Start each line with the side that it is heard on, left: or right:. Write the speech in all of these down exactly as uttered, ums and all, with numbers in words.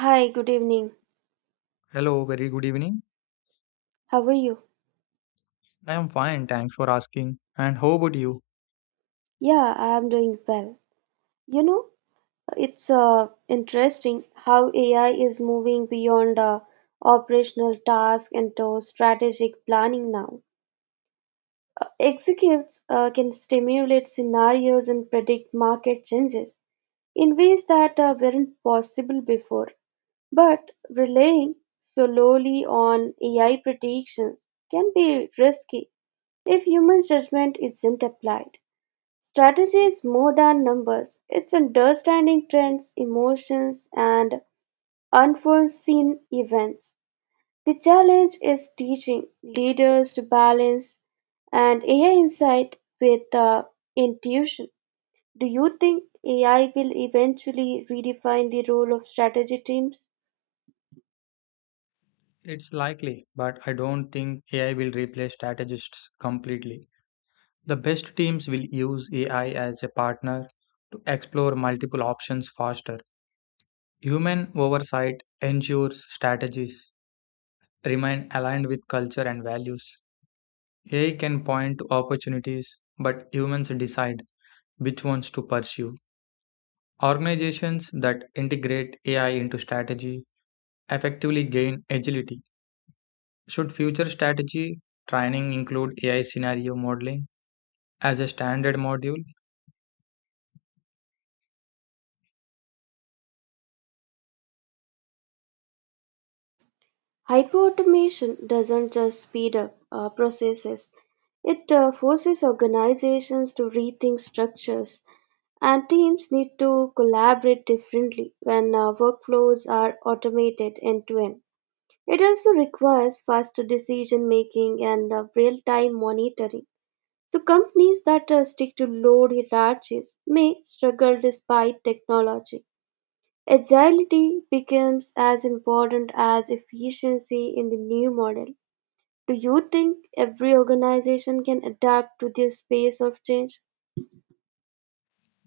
right: Hi, good evening.
left: Hello, very good evening.
right: How are you?
left: I am fine, thanks for asking. And how about you?
right: Yeah, I am doing well. You know, it's uh, interesting how A I is moving beyond uh, operational tasks into strategic planning now. Executives uh, can stimulate scenarios and predict market changes in ways that uh, weren't possible before. But relying solely on A I predictions can be risky if human judgment isn't applied. Strategy is more than numbers, it's understanding trends, emotions, and unforeseen events. The challenge is teaching leaders to balance and A I insight with uh, intuition. Do you think A I will eventually redefine the role of strategy teams?
left: It's likely, but I don't think A I will replace strategists completely. The best teams will use A I as a partner to explore multiple options faster. Human oversight ensures strategies remain aligned with culture and values. A I can point to opportunities, but humans decide which ones to pursue. Organizations that integrate A I into strategy effectively gain agility. Should future strategy training include A I scenario modeling as a standard module?
right: Hyperautomation doesn't just speed up uh, processes, it uh, forces organizations to rethink structures, and teams need to collaborate differently when uh, workflows are automated end to end. It also requires faster decision making and real time monitoring. So, companies that uh, stick to low hierarchies may struggle despite technology. Agility becomes as important as efficiency in the new model. Do you think every organization can adapt to this pace of change?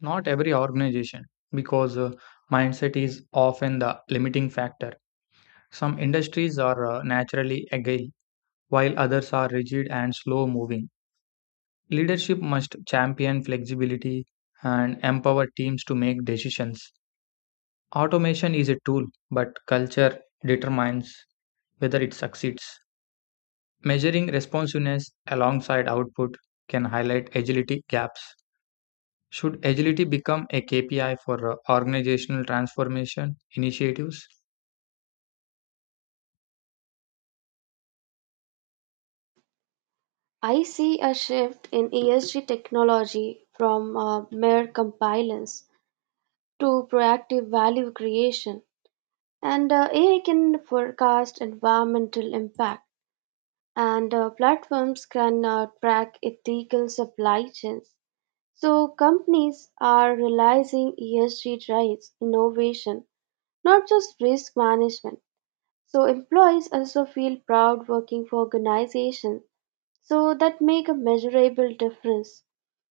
left: Not every organization, because uh, mindset is often the limiting factor. Some industries are uh, naturally agile, while others are rigid and slow moving. Leadership must champion flexibility and empower teams to make decisions. Automation is a tool, but culture determines whether it succeeds. Measuring responsiveness alongside output can highlight agility gaps. Should agility become a K P I for uh, organizational transformation initiatives?
right: I see a shift in E S G technology from uh, mere compliance to proactive value creation, and uh, A I can forecast environmental impact, and uh, platforms can uh, track ethical supply chains. So companies are realizing E S G drives innovation, not just risk management. So employees also feel proud working for organizations so that make a measurable difference.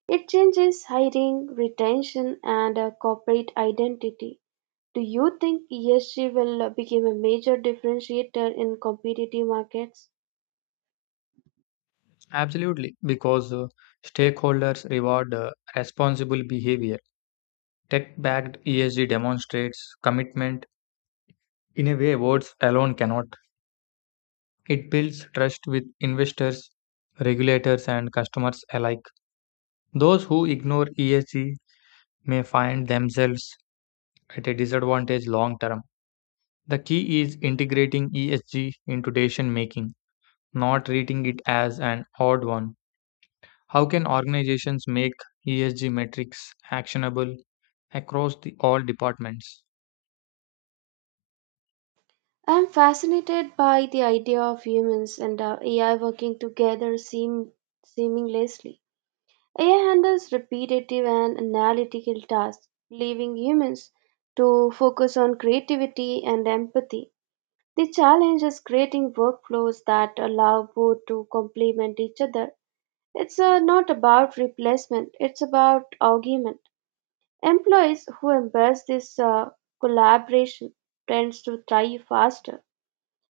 right: It changes hiring, retention and uh, corporate identity. Do you think E S G will uh, become a major differentiator in competitive markets?
left: Absolutely, because uh, stakeholders reward uh, responsible behavior. Tech backed E S G demonstrates commitment in a way words alone cannot. It builds trust with investors, regulators, and customers alike. Those who ignore E S G may find themselves at a disadvantage long term. The key is integrating E S G into decision making, not treating it as an odd one. How can organizations make E S G metrics actionable across the all departments?
right: I'm fascinated by the idea of humans and uh, A I working together seam- seamlessly. A I handles repetitive and analytical tasks, leaving humans to focus on creativity and empathy. The challenge is creating workflows that allow both to complement each other. It's uh, not about replacement, it's about augment. Employees who embrace this uh, collaboration tends to thrive faster.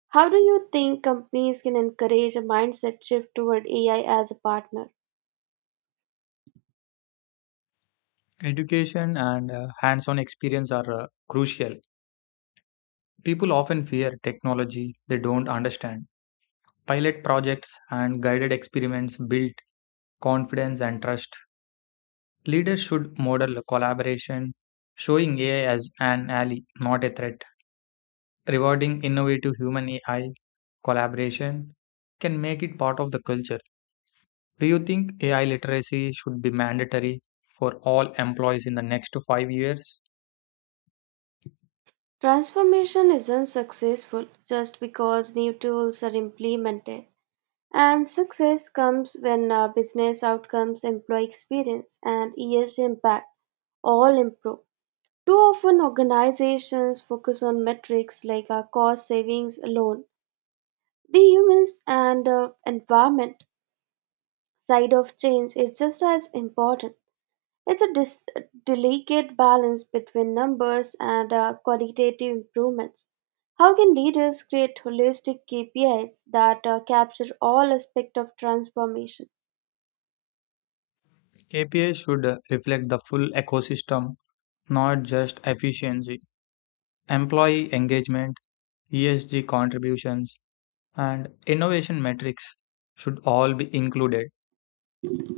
right: How do you think companies can encourage a mindset shift toward A I as a partner?
left: Education and uh, hands-on experience are uh, crucial. People often fear technology they don't understand. Pilot projects and guided experiments build confidence and trust. Leaders should model collaboration, showing A I as an ally, not a threat. Rewarding innovative human A I collaboration can make it part of the culture. Do you think A I literacy should be mandatory for all employees in the next five years?
right: Transformation isn't successful just because new tools are implemented. And success comes when uh, business outcomes, employee experience, and E S G impact all improve. Too often, organizations focus on metrics like uh, cost savings alone. The humans and uh, environment side of change is just as important. It's a dis- delicate balance between numbers and uh, qualitative improvements. How can leaders create holistic K P Is that uh, capture all aspects of transformation?
left: K P I should uh, reflect the full ecosystem, not just efficiency. Employee engagement, E S G contributions, and innovation metrics should all be included.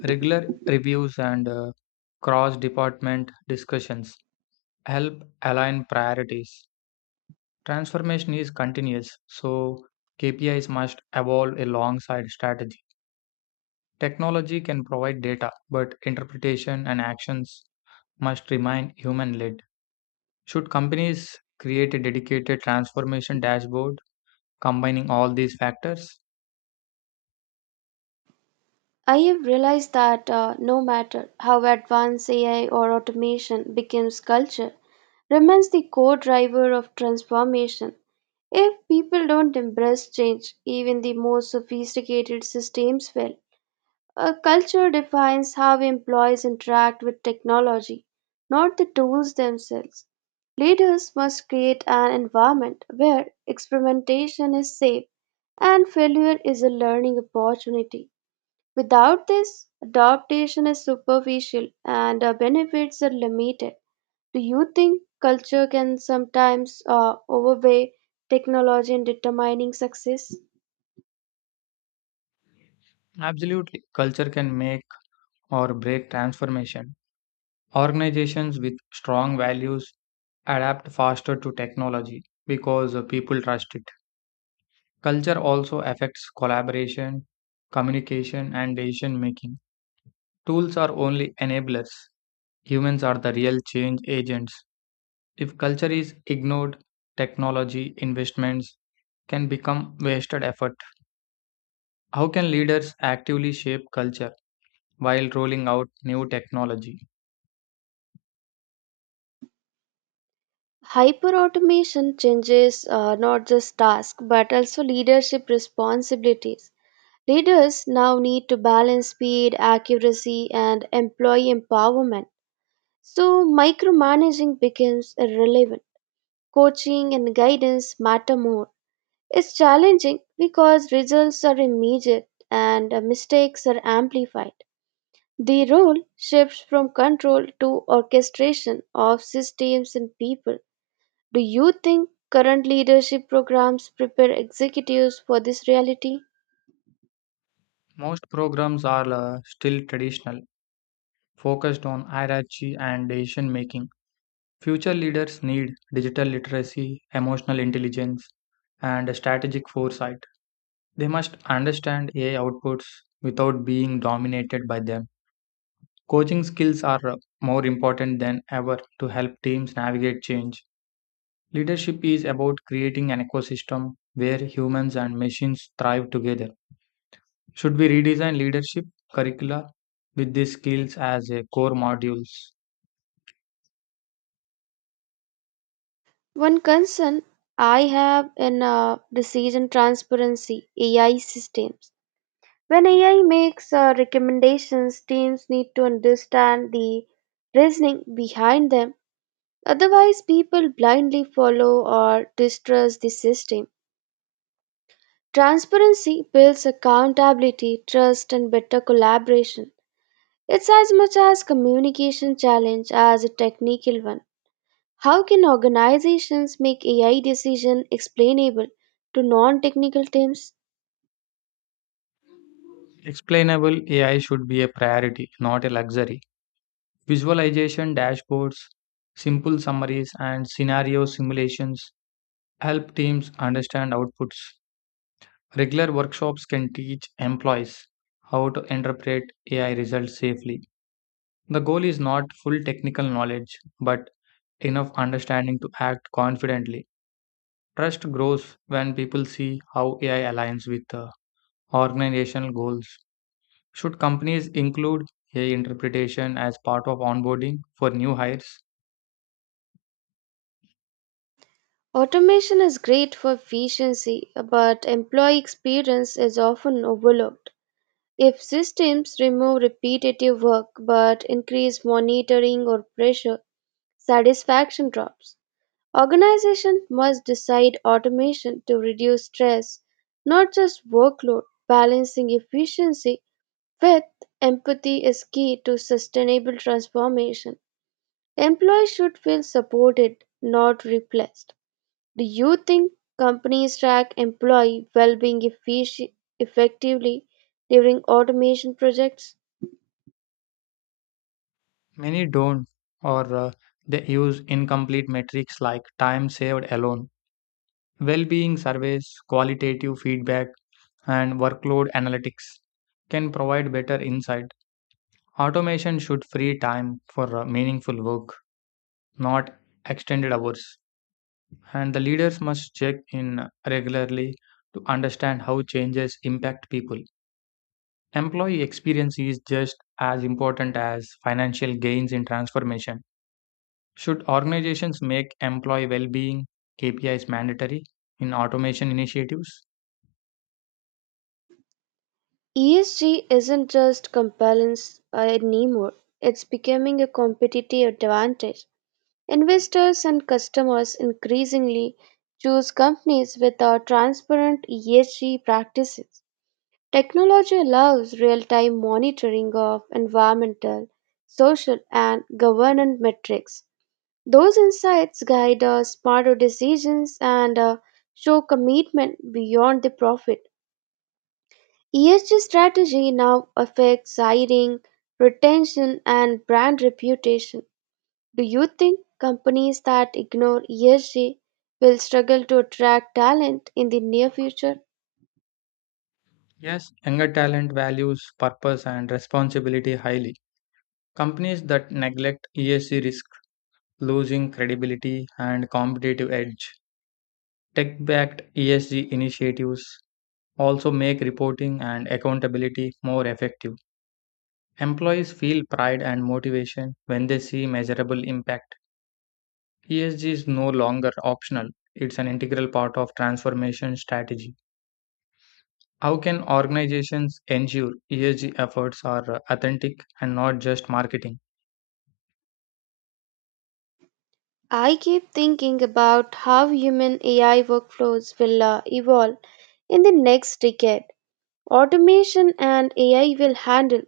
left: Regular reviews and uh, cross department discussions help align priorities. Transformation is continuous, so K P Is must evolve alongside strategy. Technology can provide data, but interpretation and actions must remain human led. Should companies create a dedicated transformation dashboard combining all these factors?
right: I have realized that uh, no matter how advanced A I or automation becomes culture, remains the core driver of transformation. If people don't embrace change, even the most sophisticated systems fail. A culture defines how employees interact with technology, not the tools themselves. Leaders must create an environment where experimentation is safe and failure is a learning opportunity. Without this, adaptation is superficial and uh, benefits are limited. Do you think culture can sometimes uh, overweigh technology in determining success?
left: Absolutely. Culture can make or break transformation. Organizations with strong values adapt faster to technology because uh, people trust it. Culture also affects collaboration, communication, and decision making. Tools are only enablers. Humans are the real change agents. If culture is ignored, technology investments can become wasted effort. How can leaders actively shape culture while rolling out new technology?
right: Hyperautomation changes uh, not just tasks but also leadership responsibilities. Leaders now need to balance speed, accuracy, and employee empowerment. So, micromanaging becomes irrelevant. Coaching and guidance matter more. It's challenging because results are immediate and uh, mistakes are amplified. The role shifts from control to orchestration of systems and people. Do you think current leadership programs prepare executives for this reality?
left: Most programs are uh, still traditional, focused on hierarchy and decision making. Future leaders need digital literacy, emotional intelligence, and strategic foresight. They must understand A I outputs without being dominated by them. Coaching skills are uh, more important than ever to help teams navigate change. Leadership is about creating an ecosystem where humans and machines thrive together. Should we redesign leadership curricula with these skills as a core modules?
right: One concern I have in uh, decision transparency A I systems. When A I makes uh, recommendations, teams need to understand the reasoning behind them. Otherwise, people blindly follow or distrust the system. Transparency builds accountability, trust, and better collaboration. It's as much as communication challenge as a technical one. How can organizations make A I decision explainable to non-technical teams?
left: Explainable A I should be a priority, not a luxury. Visualization dashboards, simple summaries, and scenario simulations help teams understand outputs. Regular workshops can teach employees how to interpret A I results safely. The goal is not full technical knowledge, but enough understanding to act confidently. Trust grows when people see how A I aligns with the organizational goals. Should companies include A I interpretation as part of onboarding for new hires?
right: Automation is great for efficiency, but employee experience is often overlooked. If systems remove repetitive work but increase monitoring or pressure, satisfaction drops. Organizations must decide automation to reduce stress, not just workload. Balancing efficiency with empathy is key to sustainable transformation. Employees should feel supported, not replaced. Do you think companies track employee well-being effici- effectively during automation projects?
left: Many don't, or uh, they use incomplete metrics like time saved alone, well being surveys, qualitative feedback, and workload analytics can provide better insight. Automation should free time for uh, meaningful work, not extended hours. And the leaders must check in regularly to understand how changes impact people. Employee experience is just as important as financial gains in transformation. Should organizations make employee well-being K P Is mandatory in automation initiatives?
right: E S G isn't just compliance anymore. It's becoming a competitive advantage. Investors and customers increasingly choose companies with a transparent E S G practices. Technology allows real-time monitoring of environmental, social, and governance metrics. Those insights guide uh, smarter decisions and uh, show commitment beyond the profit. E S G strategy now affects hiring, retention, and brand reputation. Do you think companies that ignore E S G will struggle to attract talent in the near future?
left: Yes, younger talent values purpose and responsibility highly. Companies that neglect E S G risk losing credibility and competitive edge. Tech-backed E S G initiatives also make reporting and accountability more effective. Employees feel pride and motivation when they see measurable impact. E S G is no longer optional, it's an integral part of transformation strategy. How can organizations ensure E S G efforts are uh, authentic and not just marketing?
right: I keep thinking about how human A I workflows will uh, evolve in the next decade. Automation and A I will handle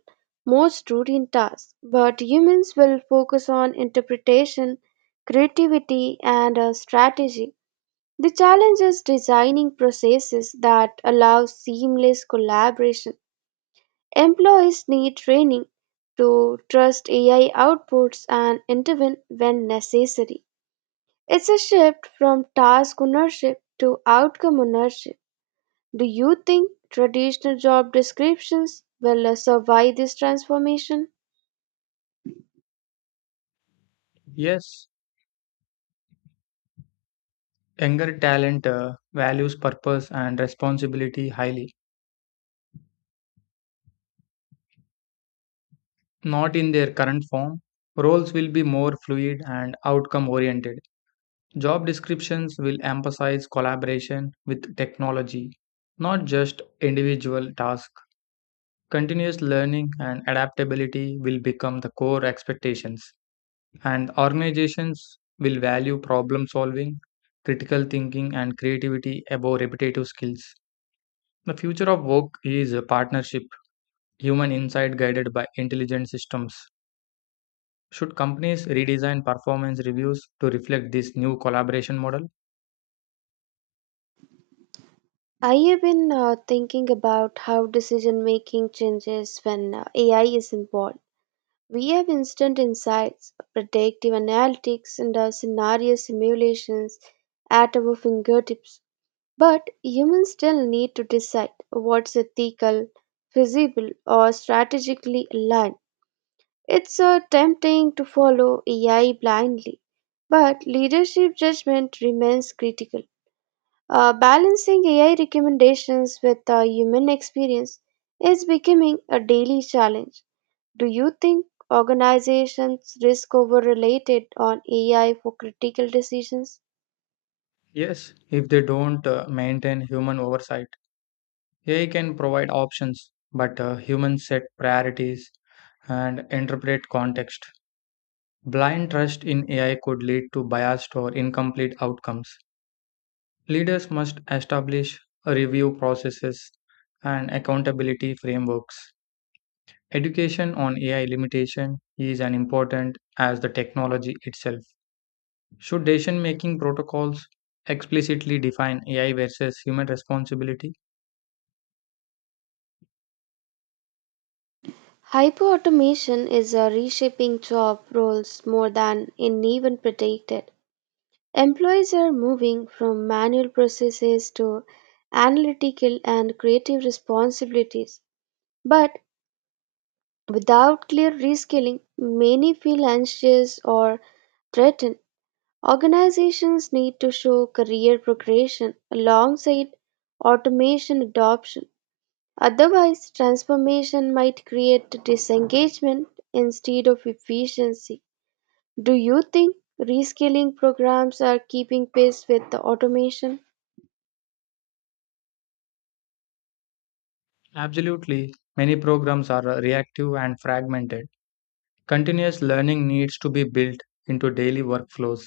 right: most routine tasks, but humans will focus on interpretation, creativity, and uh, strategy. The challenge is designing processes that allow seamless collaboration. Employees need training to trust A I outputs and intervene when necessary. It's a shift from task ownership to outcome ownership. Do you think traditional job descriptions will uh, survive this transformation?
left: Yes, younger talent uh, values purpose and responsibility highly. Not in their current form, roles will be more fluid and outcome oriented. Job descriptions will emphasize collaboration with technology, not just individual tasks. Continuous learning and adaptability will become the core expectations, and organizations will value problem solving, critical thinking, and creativity above repetitive skills. The future of work is a partnership, human insight guided by intelligent systems. Should companies redesign performance reviews to reflect this new collaboration model?
right: I have been uh, thinking about how decision making changes when uh, A I is involved. We have instant insights, predictive analytics, and uh, scenario simulations at our fingertips. But humans still need to decide what's ethical, feasible, or strategically aligned. It's uh, tempting to follow A I blindly, but leadership judgment remains critical. Uh, balancing A I recommendations with uh, human experience is becoming a daily challenge. Do you think organizations risk over related on A I for critical decisions?
left: Yes, if they don't uh, maintain human oversight. A I can provide options, but uh, humans set priorities and interpret context. Blind trust in A I could lead to biased or incomplete outcomes. Leaders must establish review processes and accountability frameworks. Education on A I limitation is as important as the technology itself. Should decision making protocols explicitly define A I versus human responsibility?
right: Hyperautomation is uh, reshaping job roles more than in even predicted. Employees are moving from manual processes to analytical and creative responsibilities. But without clear reskilling, many feel anxious or threatened. Organizations need to show career progression alongside automation adoption. Otherwise, transformation might create disengagement instead of efficiency. Do you think reskilling programs are keeping pace with the automation?
left: Absolutely. Many programs are uh, reactive and fragmented. Continuous learning needs to be built into daily workflows.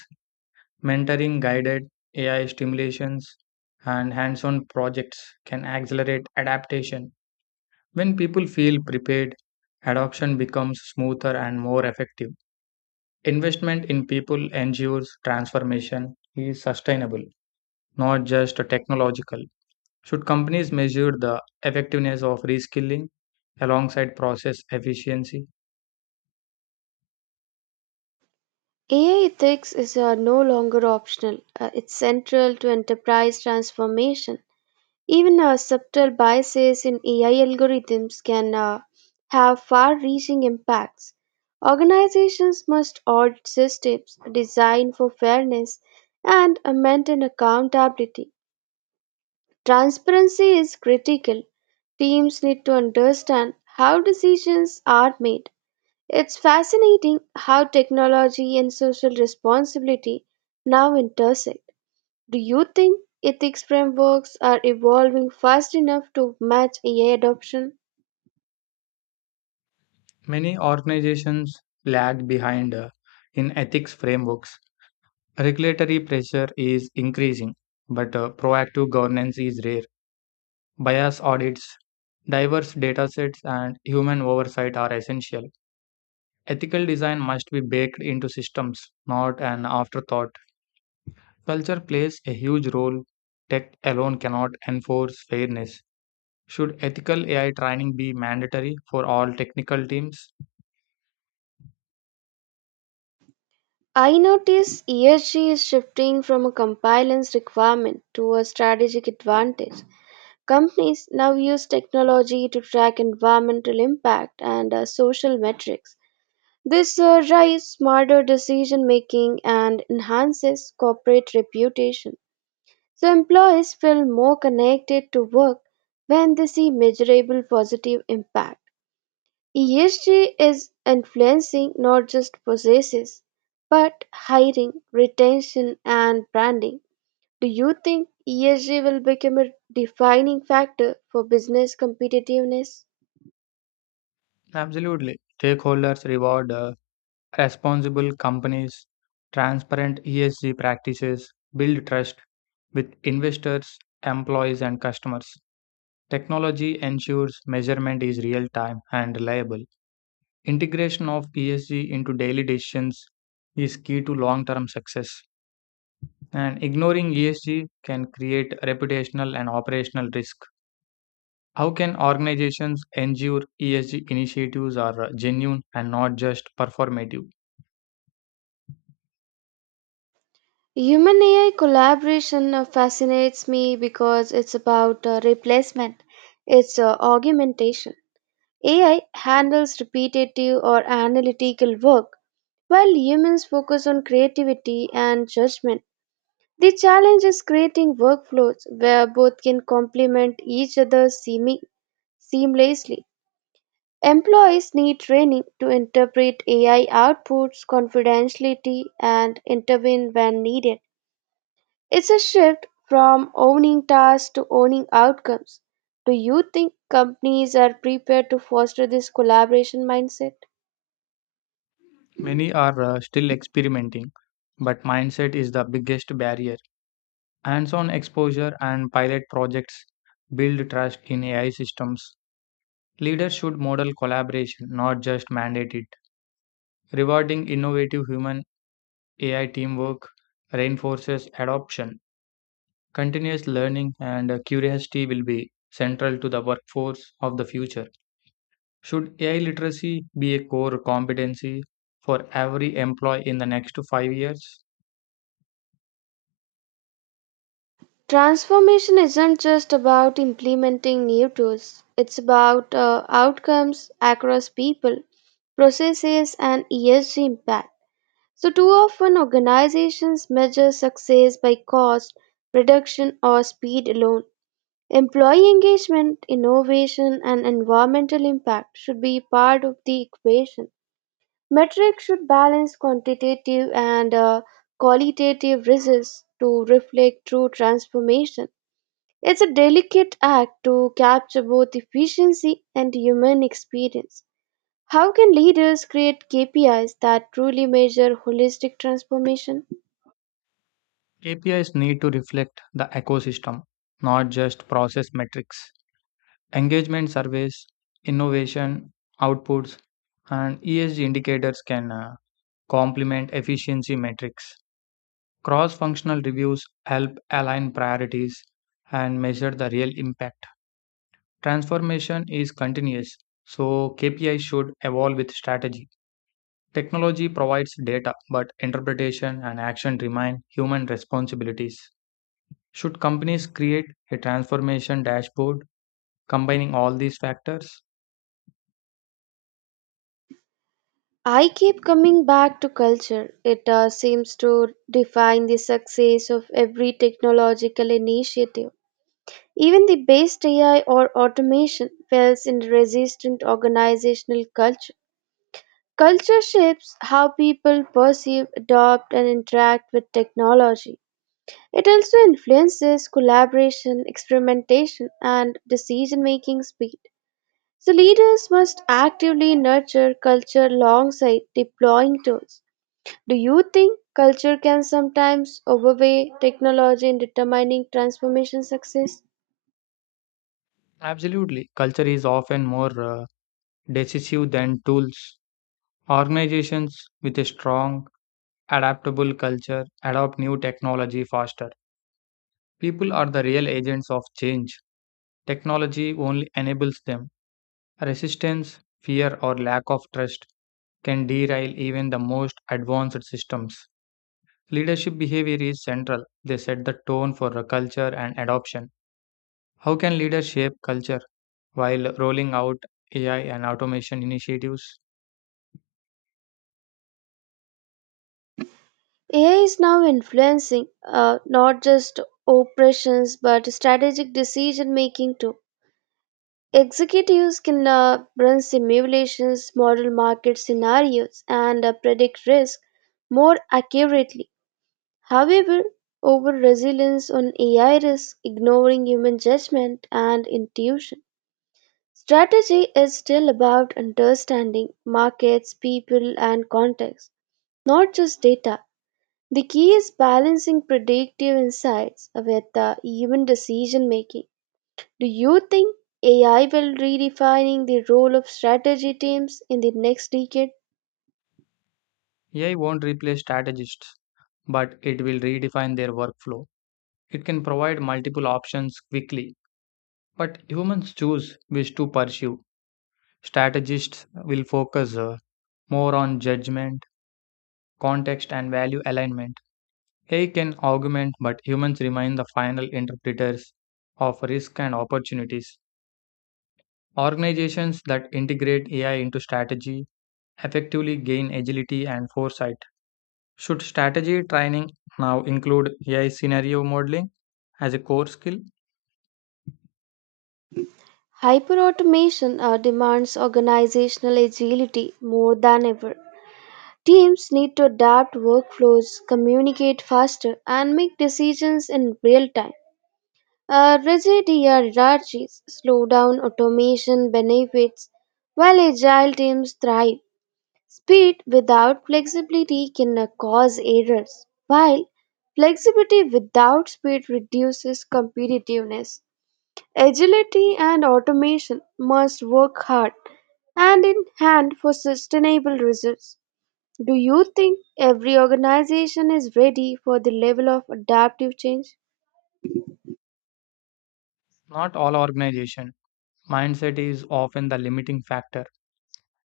left: Mentoring, guided A I stimulations, and hands on projects can accelerate adaptation. When people feel prepared, adoption becomes smoother and more effective. Investment in people ensures transformation is sustainable, not just technological. Should companies measure the effectiveness of reskilling alongside process efficiency?
right: A I ethics is uh, no longer optional. Uh, it's central to enterprise transformation. Even uh, subtle biases in A I algorithms can uh, have far reaching impacts. Organizations must audit systems, design for fairness, and uh, maintain accountability. Transparency is critical. Teams need to understand how decisions are made. It's fascinating how technology and social responsibility now intersect. Do you think ethics frameworks are evolving fast enough to match A I adoption?
left: Many organizations lag behind uh, in ethics frameworks. Regulatory pressure is increasing, but uh, proactive governance is rare. Bias audits, diverse datasets, and human oversight are essential. Ethical design must be baked into systems, not an afterthought. Culture plays a huge role. Tech alone cannot enforce fairness. Should ethical A I training be mandatory for all technical teams?
right: I notice E S G is shifting from a compliance requirement to a strategic advantage. Companies now use technology to track environmental impact and uh, social metrics. This uh, drives smarter decision making and enhances corporate reputation. So, employees feel more connected to work when they see measurable positive impact. E S G is influencing not just processes but hiring, retention, and branding. Do you think E S G will become a defining factor for business competitiveness?
left: Absolutely. Stakeholders reward uh, responsible companies, transparent E S G practices, build trust with investors, employees, and customers. Technology ensures measurement is real time and reliable. Integration of E S G into daily decisions is key to long term success. And ignoring E S G can create reputational and operational risk. How can organizations ensure E S G initiatives are uh, genuine and not just performative?
right: Human A I collaboration uh, fascinates me because it's about uh, replacement, it's uh, augmentation. A I handles repetitive or analytical work, while humans focus on creativity and judgment. The challenge is creating workflows where both can complement each other seemi- seamlessly. Employees need training to interpret A I outputs confidentially and intervene when needed. It's a shift from owning tasks to owning outcomes. Do you think companies are prepared to foster this collaboration mindset?
left: Many are uh, still experimenting, but mindset is the biggest barrier. Hands on exposure and pilot projects build trust in A I systems. Leaders should model collaboration, not just mandate it. Rewarding innovative human A I teamwork reinforces adoption. Continuous learning and uh, curiosity will be central to the workforce of the future. Should A I literacy be a core competency for every employee in the next five years?
right: Transformation isn't just about implementing new tools, it's about uh, outcomes across people, processes, and E S G impact. So, too often organizations measure success by cost, reduction, or speed alone. Employee engagement, innovation, and environmental impact should be part of the equation. Metrics should balance quantitative and uh, qualitative results to reflect true transformation. It's a delicate act to capture both efficiency and human experience. How can leaders create K P Is that truly measure holistic transformation?
left: K P Is need to reflect the ecosystem, not just process metrics. Engagement surveys, innovation outputs, and E S G indicators can uh, complement efficiency metrics. Cross functional reviews help align priorities and measure the real impact. Transformation is continuous, so K P Is should evolve with strategy. Technology provides data, but interpretation and action remain human responsibilities. Should companies create a transformation dashboard combining all these factors?
right: I keep coming back to culture. It uh, seems to define the success of every technological initiative. Even the best A I or automation fails in resistant organizational culture. Culture shapes how people perceive, adopt, and interact with technology. It also influences collaboration, experimentation, and decision making speed. So, leaders must actively nurture culture alongside deploying tools. Do you think culture can sometimes overweigh technology in determining transformation success?
left: Absolutely. Culture is often more uh, decisive than tools. Organizations with a strong, adaptable culture adopt new technology faster. People are the real agents of change. Technology only enables them. Resistance, fear, or lack of trust can derail even the most advanced systems. Leadership behavior is central. They set the tone for a culture and adoption. How can leaders shape culture while rolling out A I and automation initiatives?
right: A I is now influencing uh, not just operations but strategic decision making too. Executives can uh, run simulations, model market scenarios, and uh, predict risk more accurately. However, over resilience on A I risk ignoring human judgment and intuition. Strategy is still about understanding markets, people, and context, not just data. The key is balancing predictive insights with uh, human decision making. Do you think A I will redefining the role of strategy teams in the next decade?
left: A I won't replace strategists, but it will redefine their workflow. It can provide multiple options quickly, but humans choose which to pursue. Strategists will focus uh, more on judgment, context, and value alignment. A I can augment, but humans remain the final interpreters of risk and opportunities. Organizations that integrate A I into strategy effectively gain agility and foresight. Should strategy training now include A I scenario modeling as a core skill?
right: Hyperautomation uh, demands organizational agility more than ever. Teams need to adapt workflows, communicate faster, and make decisions in real time. Uh, rigid hierarchies slow down automation benefits while agile teams thrive. Speed without flexibility can uh, cause errors, while flexibility without speed reduces competitiveness. Agility and automation must work hard hand in hand for sustainable results. Do you think every organization is ready for the level of adaptive change?
left: Not all organization. Mindset is often the limiting factor.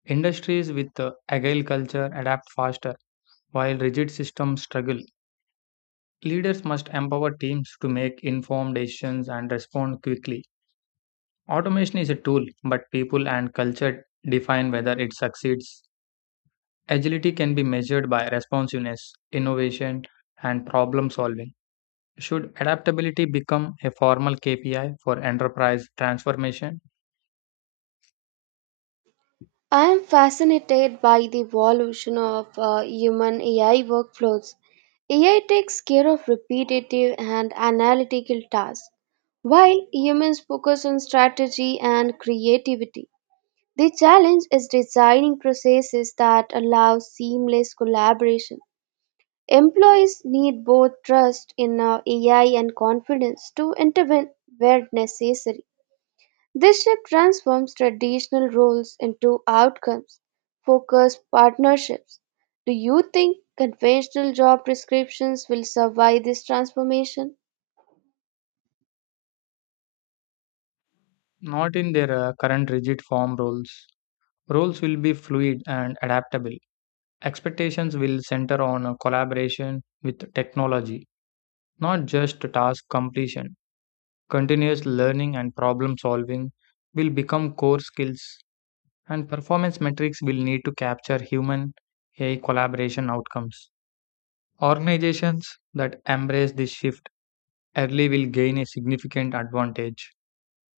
left: Industries with a agile culture adapt faster, while rigid systems struggle. Leaders must empower teams to make informed decisions and respond quickly. Automation is a tool, but people and culture define whether it succeeds. Agility can be measured by responsiveness, innovation, and problem solving. Should adaptability become a formal K P I for enterprise transformation?
right: I am fascinated by the evolution of uh, human A I workflows. A I takes care of repetitive and analytical tasks, while humans focus on strategy and creativity. The challenge is designing processes that allow seamless collaboration. Employees need both trust in uh, A I and confidence to intervene where necessary. This shift transforms traditional roles into outcomes focused partnerships. Do you think conventional job descriptions will survive this transformation?
left: Not in their uh, current rigid form roles. Roles will be fluid and adaptable. Expectations will center on uh, collaboration with technology, not just task completion. Continuous learning and problem solving will become core skills and performance metrics will need to capture human A I collaboration outcomes. Organizations that embrace this shift early will gain a significant advantage.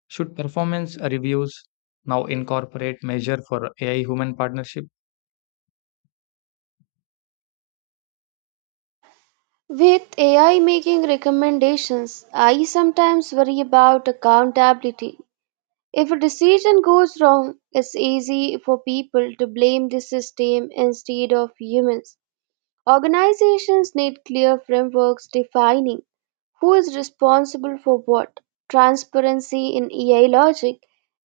left: Should performance reviews now incorporate measure for A I human partnership?
right: With A I making recommendations, I sometimes worry about accountability. If a decision goes wrong, it's easy for people to blame the system instead of humans. Organizations need clear frameworks defining who is responsible for what. Transparency in A I logic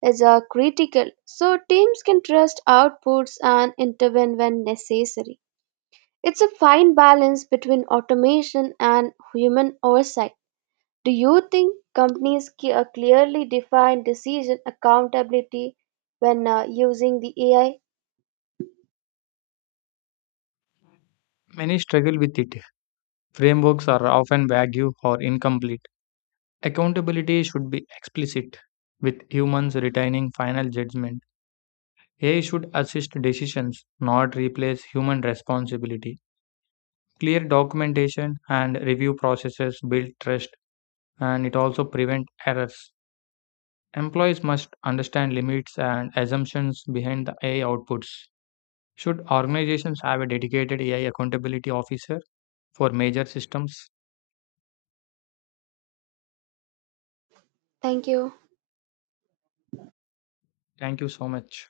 right: is uh, critical so teams can trust outputs and intervene when necessary. It's a fine balance between automation and human oversight. Do you think companies ca- uh, clearly define decision accountability when uh, using the A I?
left: Many struggle with it. Frameworks are often vague or incomplete. Accountability should be explicit, with humans retaining final judgment. A I should assist decisions, not replace human responsibility. Clear documentation and review processes build trust and it also prevent errors. Employees must understand limits and assumptions behind the A I outputs. Should organizations have a dedicated A I accountability officer for major systems?
right: Thank you.
left: Thank you so much.